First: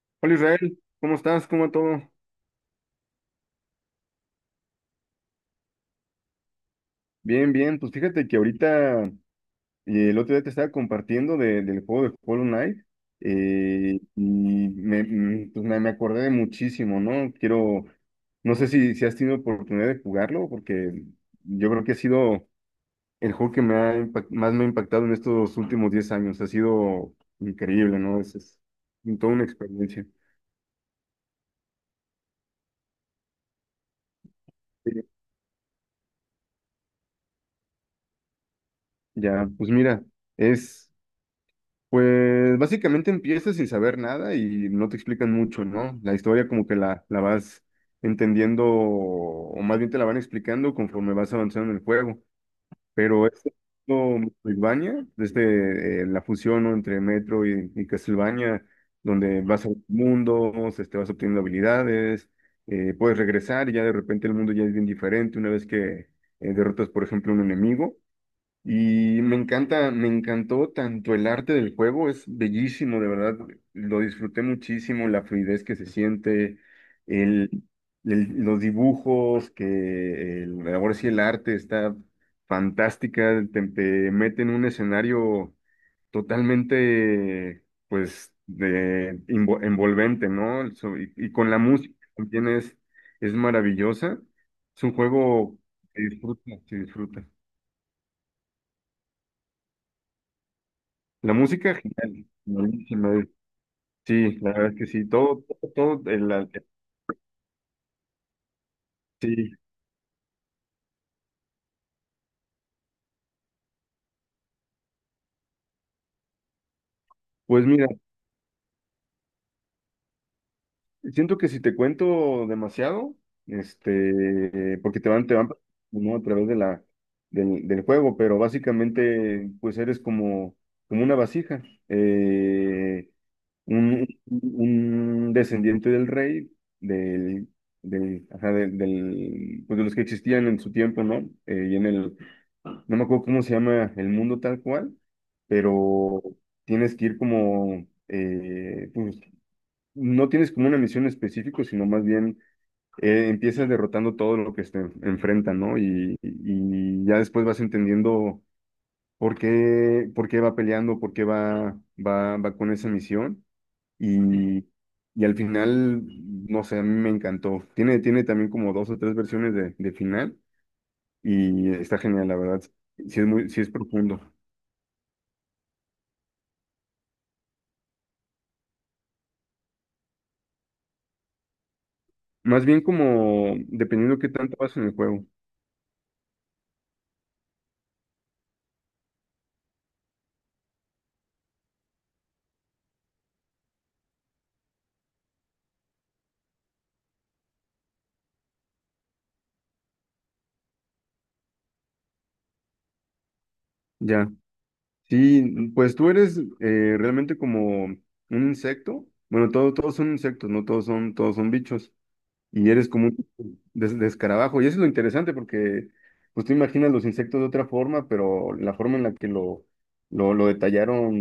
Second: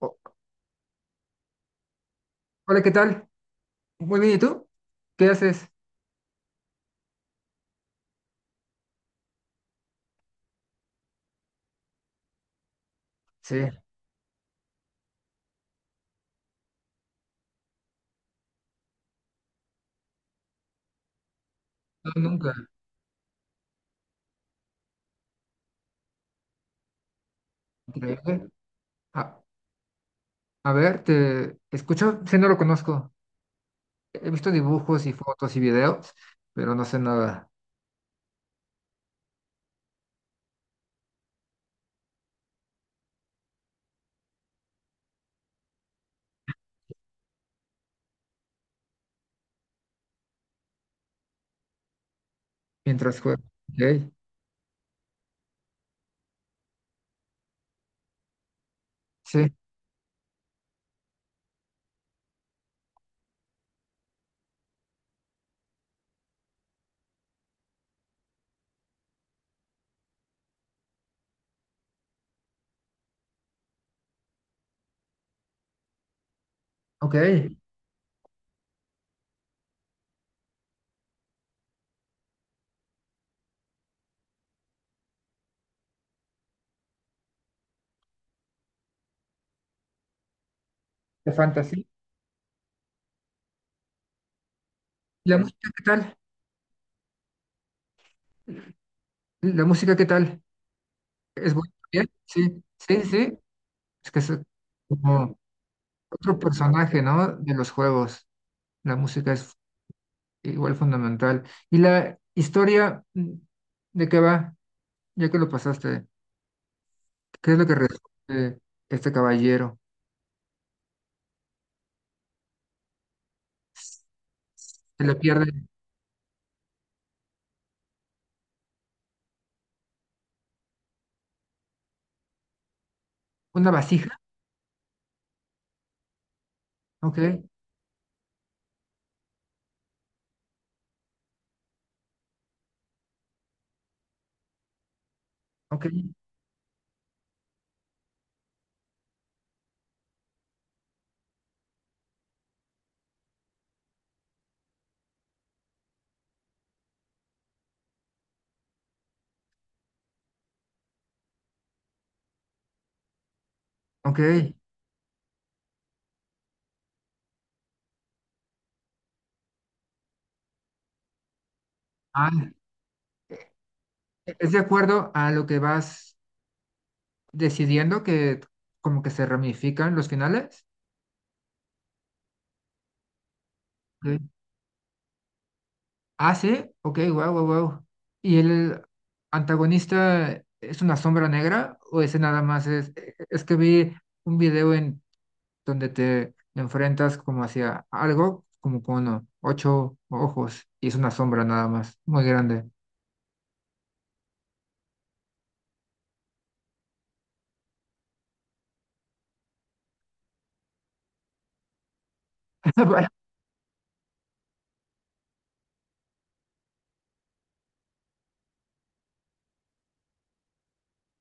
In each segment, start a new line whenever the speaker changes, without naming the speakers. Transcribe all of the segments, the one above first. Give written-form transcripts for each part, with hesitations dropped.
O-
Hola Israel, ¿cómo estás? ¿Cómo va todo?
Hola, ¿qué tal? Muy bien, ¿y tú? ¿Qué haces?
Bien, bien. Pues fíjate que ahorita el otro día te estaba compartiendo del juego de Hollow Knight
Sí,
eh, Y me, mm, pues, me acordé de muchísimo, ¿no? No sé si has tenido oportunidad de jugarlo, porque yo creo que ha
no,
sido
nunca.
el juego que más me ha impactado en estos últimos 10 años. Ha sido increíble, ¿no? Es,
Increíble.
es toda
A,
una experiencia.
a ver, te escucho, sí, no lo conozco. He visto
Sí.
dibujos y fotos y videos, pero no sé nada
Ya, pues mira, es... pues básicamente empiezas sin saber nada y no te explican mucho, ¿no? La historia como que la vas entendiendo, o más bien te la van explicando conforme vas avanzando en el juego.
mientras
Pero
juego.
este
Ok,
mundo Metroidvania, desde la fusión, ¿no?, entre Metro y Castlevania, donde
sí,
vas a mundos, este, vas obteniendo habilidades, puedes regresar y ya de repente el mundo ya es bien diferente una vez que derrotas, por ejemplo, un enemigo. Y me encanta, me encantó tanto el arte del juego, es bellísimo, de verdad, lo disfruté muchísimo, la fluidez que se siente,
ok, de
el, los dibujos, ahora sí el arte está fantástica, te mete en un escenario totalmente, pues, envolvente, ¿no? Y, y con la
fantasía.
música también es maravillosa, es un
¿Y la
juego
música qué tal?
se disfruta.
¿La música qué tal?
La
¿Es buena?
música,
¿Bien?
genial,
Sí, sí,
buenísima.
sí. Es que es
Sí, la verdad es que sí,
como
todo, todo, todo el,
otro
al-
personaje, ¿no? De los juegos. La música es
sí.
igual fundamental. ¿Y la historia de qué va? Ya que lo pasaste, ¿qué es
Pues
lo que
mira,
resuelve este caballero?
siento que si te cuento demasiado, este, porque
Se le pierde
¿no?, a través de del juego, pero básicamente, pues eres como, como una vasija. Eh,
una vasija.
un descendiente del rey,
Ok,
del, del, ajá, del, del- pues de los que existían en su tiempo, ¿no? Eh, y en el, no me acuerdo cómo se llama el mundo tal cual,
ok,
pero tienes que ir como, pues, no tienes como una misión específica, sino más bien empiezas derrotando todo lo que se enfrenta, ¿no? Y ya después vas entendiendo por qué va peleando, por qué va, va, va con esa misión.
ok.
Y, y al final, no sé, a mí me encantó. Tiene, tiene también como dos o tres versiones de final y está genial,
Ah,
la verdad. Sí es muy, sí es profundo.
¿es de acuerdo a lo que vas decidiendo que como que se ramifican los finales?
Más bien como dependiendo
Ok.
qué tanto vas en el juego.
Ah, sí, ok, wow, wow, wow. ¿Y el antagonista es una sombra negra o ese nada más es que vi un video en donde te enfrentas como hacia algo, como con ocho ojos y es una sombra nada más, muy grande.
Ya. Sí, pues tú eres realmente como un insecto. Bueno, todos son insectos, no todos son, todos son bichos. Y eres como
Vaya,
un des- de, y eso es lo interesante porque, pues tú imaginas los insectos de otra forma, pero la forma en la que lo detallaron,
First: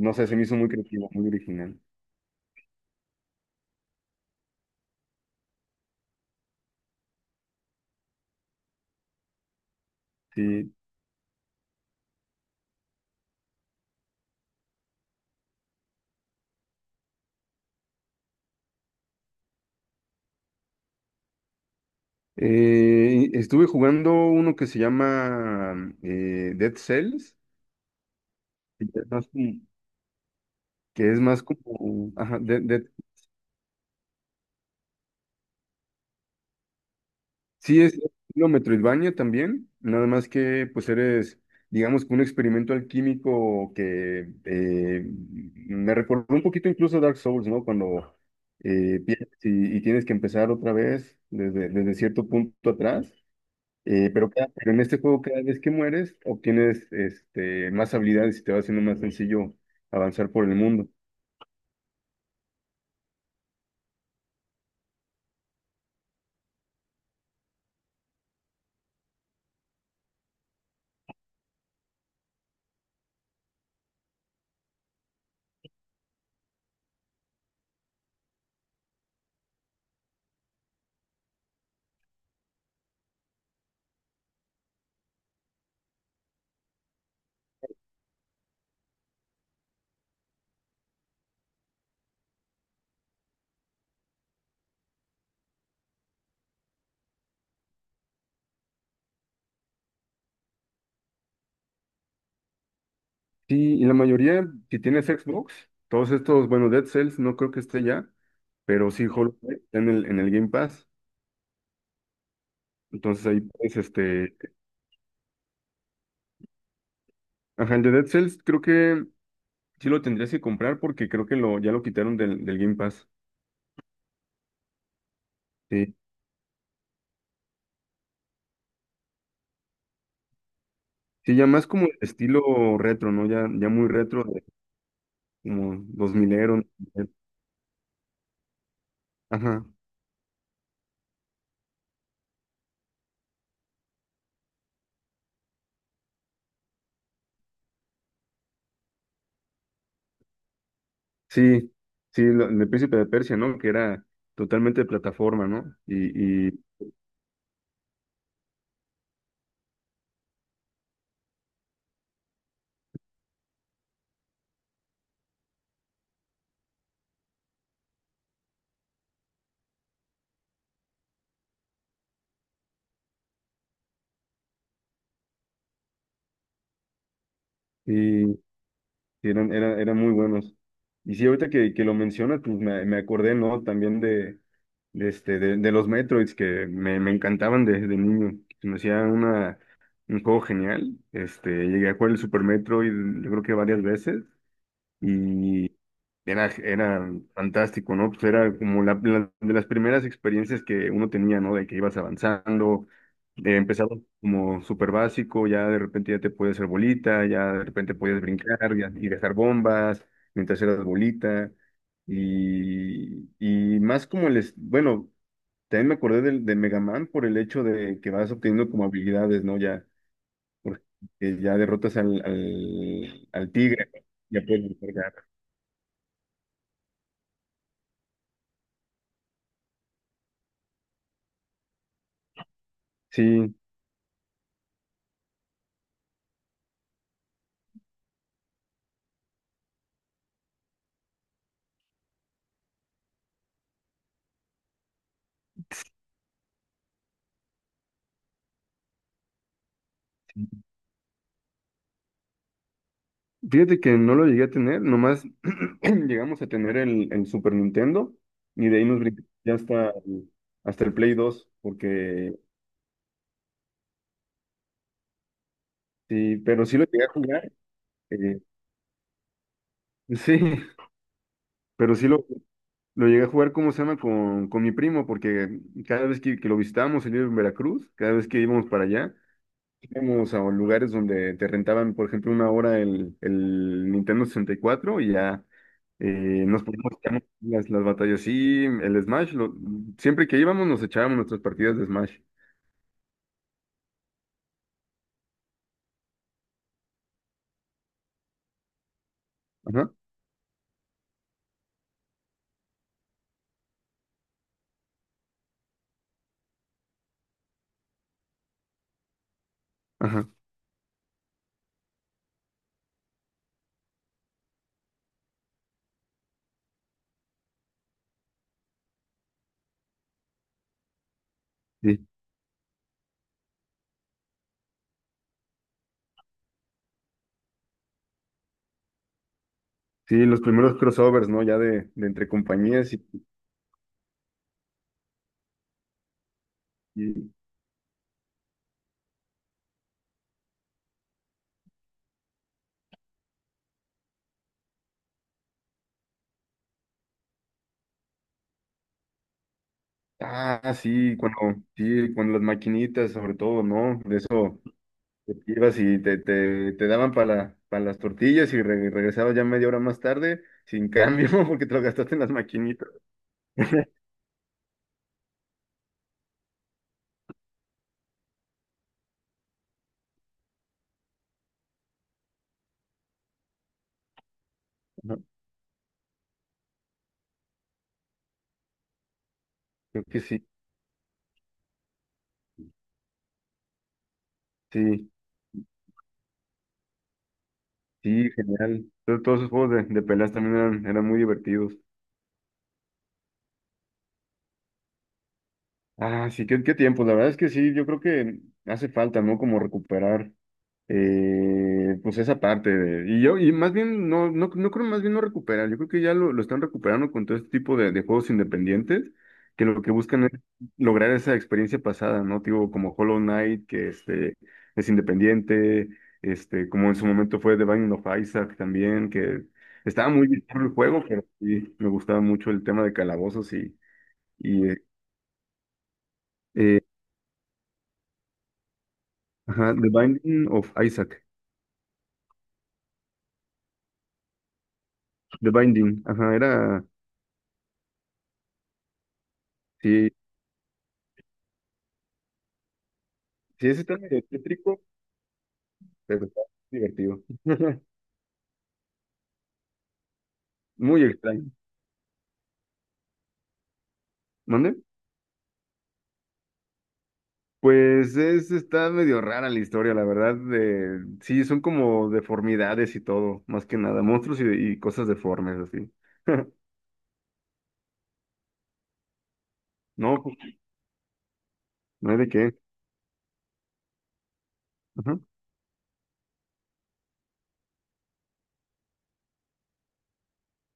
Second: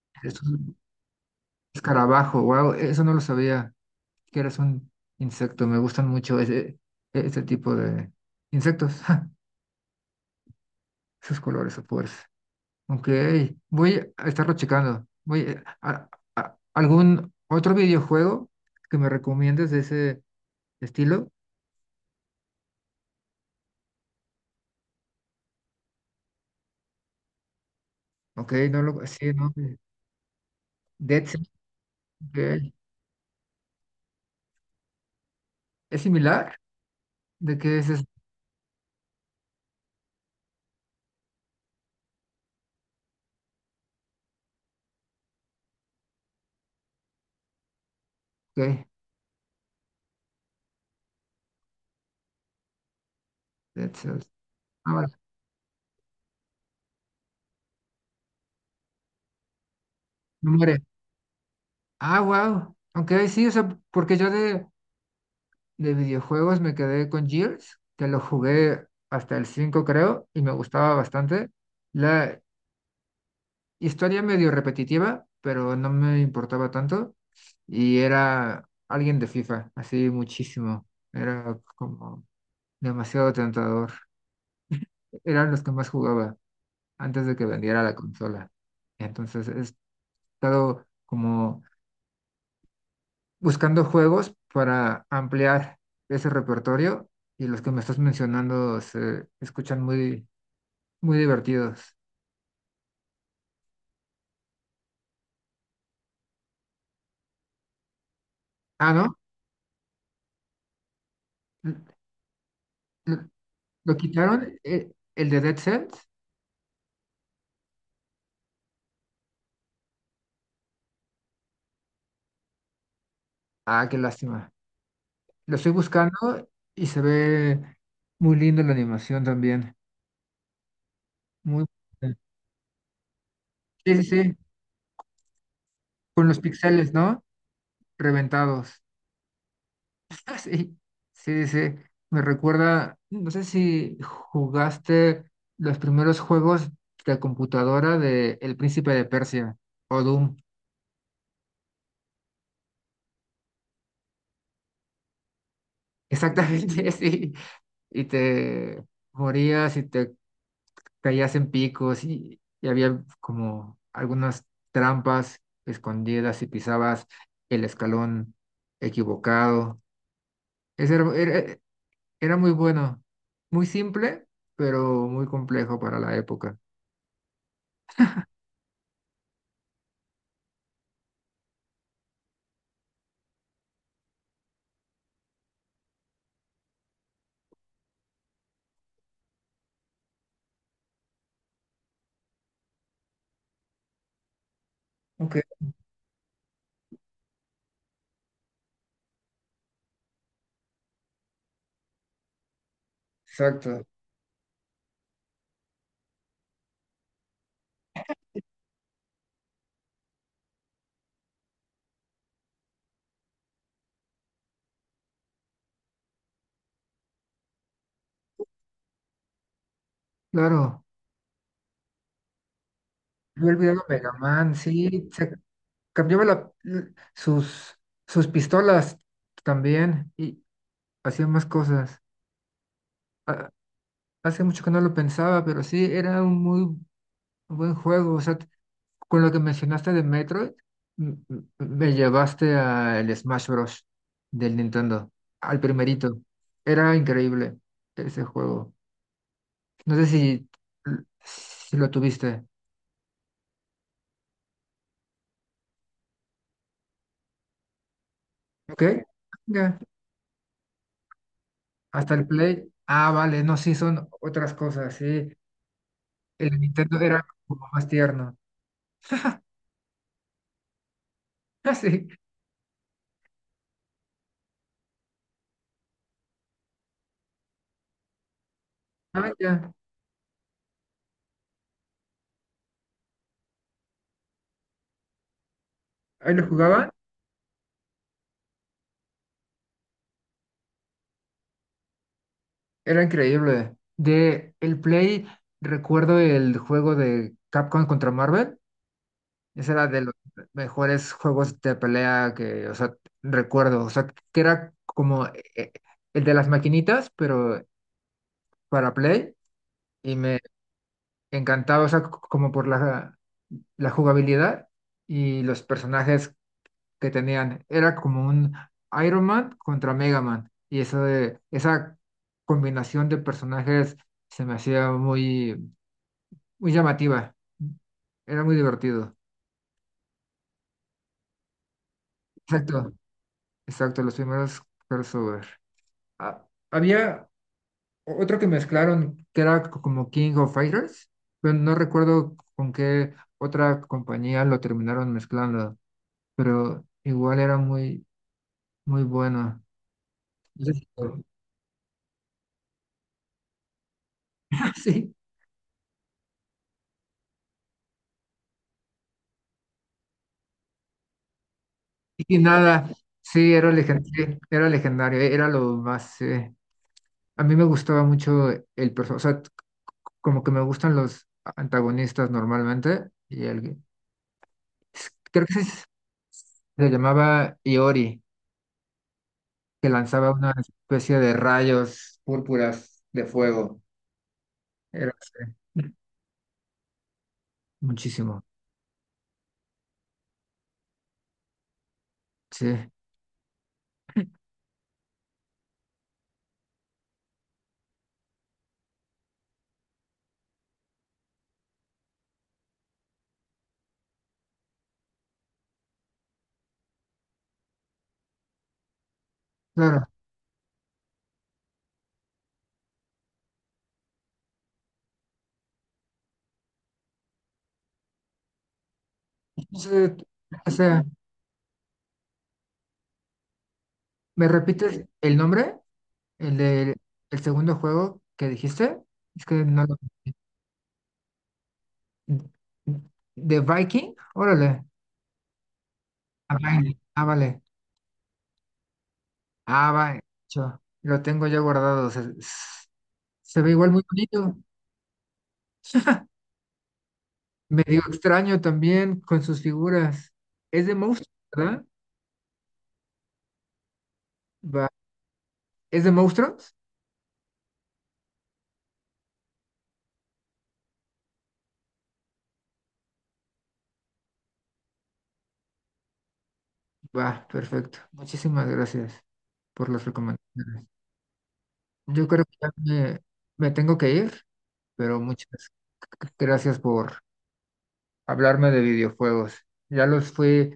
no sé, se
es
me hizo muy
un
creativo, muy original.
escarabajo, wow, eso no lo sabía, que eres un insecto, me gustan mucho ese tipo de insectos,
Sí.
esos colores, o fuerza. Ok, voy a estarlo checando. Voy a- Algún otro videojuego que me recomiendes de ese estilo.
Estuve jugando uno que se llama Dead Cells,
Ok, no
que
lo,
es más
sí,
como,
no,
que es
Dead
más
Cells,
ajá,
ok.
Dead.
¿Es similar? ¿De qué
Sí,
es
es
eso?
lo Metroidvania también, nada más que pues eres, digamos, que un experimento alquímico que me recordó un poquito incluso a Dark Souls, ¿no? Cuando
Ok,
pierdes y tienes que empezar otra vez desde, desde cierto punto atrás,
Dead Cells.
pero en
Ah,
este
vale,
juego cada vez que mueres obtienes, este, más habilidades y te va haciendo más sencillo avanzar por
no
el
muere.
mundo.
Ah, wow. Ok, sí, o sea, porque yo de videojuegos me quedé con Gears, que lo jugué hasta el 5 creo, y me gustaba bastante. La historia medio repetitiva, pero no me importaba tanto. Y era alguien de FIFA, así muchísimo. Era como demasiado tentador. Eran los que más jugaba antes de que vendiera la consola. Entonces he estado como buscando juegos para ampliar ese repertorio y los que me estás mencionando se escuchan muy, muy divertidos.
Sí, y la mayoría, si tienes Xbox, todos estos, bueno, Dead Cells no creo que esté ya. Pero
Ah,
sí,
¿no?
Hollow Knight está en el Game Pass.
L-
Entonces
l-
ahí puedes,
¿Lo
este.
quitaron el de Dead Cells?
Ajá, el de Dead Cells creo que sí lo tendrías que comprar, porque creo que lo, ya lo quitaron del Game Pass.
Ah, qué lástima. Lo estoy
Sí.
buscando y se ve muy lindo la animación también.
Sí, ya
Muy...
más como estilo retro, ¿no? Ya, ya muy
Sí, sí,
retro,
sí,
de como dos
con los
ero.
pixeles, ¿no? Reventados.
Ajá.
Ah, sí, sí, sí. Me recuerda, no sé si jugaste los primeros juegos de computadora de El Príncipe de Persia o Doom.
Sí, sí, el de Príncipe de Persia, ¿no? Que era totalmente de plataforma, ¿no?
Exactamente, sí. Y te morías y te caías en picos y había como algunas trampas escondidas y pisabas el escalón equivocado. Ese era, era era muy bueno, muy simple, pero muy complejo para la época.
Y, sí, eran, eran, eran muy buenos. Y sí, ahorita que lo mencionas, pues me acordé, ¿no? También de los Metroids que me encantaban desde niño. Se me hacía una, un juego genial. Este, llegué a jugar el Super Metroid, yo creo que varias veces.
Ok.
Y, era, era fantástico, ¿no? Pues era como de las primeras experiencias que uno tenía, ¿no? De que ibas avanzando,
Exacto,
empezaba como súper básico, ya de repente ya te podías hacer bolita, ya de repente podías brincar y dejar bombas mientras eras bolita. Y más como bueno, también me acordé del, de Mega Man, por el hecho de que vas obteniendo como habilidades, ¿no? Ya,
claro.
porque ya derrotas
Yo
al
el video
tigre, ¿no?
Mega
Ya
Man,
puedes
sí,
cargar.
se cambiaba la- sus, sus pistolas también y hacía más cosas. Ha-
Sí.
Hace mucho que no lo pensaba, pero sí, era un muy buen juego. O sea, con lo que mencionaste de Metroid, me llevaste al Smash Bros. Del Nintendo, al primerito. Era increíble ese juego. No sé si, si lo tuviste.
Fíjate que no lo llegué a tener, nomás llegamos a tener el Super Nintendo y de
¿Ok?
ahí nos brincamos ya
Venga.
hasta, hasta el Play dos,
Hasta el
porque
Play. Ah, vale, no, sí, son otras cosas, sí.
sí,
El
pero sí lo
Nintendo
llegué a
era
jugar,
como más tierno.
eh, sí,
Ah,
pero
sí.
sí lo llegué a jugar. ¿Cómo se llama? Con mi primo, porque cada vez que lo visitábamos, él vive en Veracruz, cada vez que íbamos para allá,
Ah, ya.
íbamos a lugares donde te rentaban, por ejemplo, una hora el Nintendo 64 y cuatro, y ya
Ahí lo
nos
jugaban.
poníamos a echar las batallas. Sí, el Smash, siempre que íbamos nos echábamos nuestras partidas de Smash.
Era increíble. De el Play, recuerdo el juego de Capcom contra Marvel. Ese era
Ajá,
de los mejores juegos de pelea que, o sea, recuerdo. O sea, que era como el de las maquinitas, pero para Play. Y
ajá,
me encantaba, o sea, como por la, la jugabilidad y los personajes que tenían. Era como un Iron Man contra Mega Man. Y eso de, esa
sí.
combinación de personajes se me hacía muy, muy llamativa. Era muy divertido.
Sí, los primeros crossovers, ¿no? Ya de entre
Exacto,
compañías
exacto, los primeros crossover. Ah, había
y-
otro que mezclaron que era como King of Fighters, pero no recuerdo con qué otra compañía lo terminaron mezclando, pero igual era muy, muy bueno. No
ah,
sé si-
sí, cuando las maquinitas, sobre todo, ¿no? De eso.
Sí,
Te ibas y te daban para las tortillas y regresabas ya media hora más tarde sin cambio porque te lo gastaste en las
y
maquinitas.
nada, sí, era
Ajá.
legendario, era legendario, era lo más... a mí me gustaba mucho el personaje, o sea, como que me gustan los antagonistas normalmente, y el, creo que se llamaba Iori, que
Creo que
lanzaba
sí,
una especie de rayos púrpuras de fuego.
sí,
Era sí,
sí,
muchísimo,
genial. Entonces, todos esos juegos de peleas también eran, eran muy divertidos.
sí,
Ah, sí, qué, qué tiempo. La verdad es que sí, yo creo que hace falta, ¿no? Como recuperar pues esa parte y yo, y más bien, no, no, no creo, más bien no recuperar, yo creo que ya lo están recuperando con todo este tipo de juegos independientes, que lo que
claro.
buscan es lograr esa experiencia pasada, ¿no? Tipo, como Hollow Knight, que, este, es independiente, este, como en su momento fue The Binding of Isaac también, que
No sé,
estaba muy bien el
o sea,
juego, pero sí, me gustaba mucho el tema de calabozos y,
¿me
y eh,
repites el nombre? ¿El
eh,
del el segundo juego que dijiste? Es que
ajá,
no...
The Binding of Isaac,
¿De Viking? Órale. Ah,
Era,
Vine. Ah, vale. Ah,
sí.
vale. Cho, lo tengo ya guardado. Se, se
Sí,
ve
ese
igual
está
muy
medio
bonito.
tétrico, pero está divertido.
Medio extraño también con sus figuras. Es de
Muy
monstruos,
extraño.
¿verdad?
¿Mande?
Va. ¿Es de monstruos?
Pues es, está medio rara la historia, la verdad. De, sí, son como deformidades y todo, más que nada, monstruos y cosas deformes, así.
Va, perfecto. Muchísimas gracias por las
No, pues,
recomendaciones.
no hay
Yo
de
creo que
qué.
ya me tengo que ir,
Ajá.
pero muchas gracias por hablarme de videojuegos. Ya los fui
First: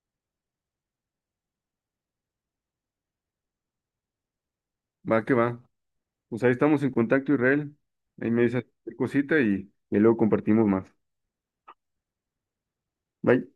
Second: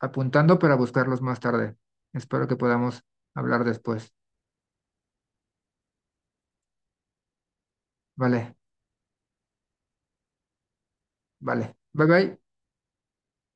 apuntando para buscarlos más tarde. Espero que podamos hablar después.
Va que va. Pues ahí estamos en contacto, Israel. Ahí me
Vale,
dices cualquier cosita y luego compartimos más.
vale. Bye bye.
Bye.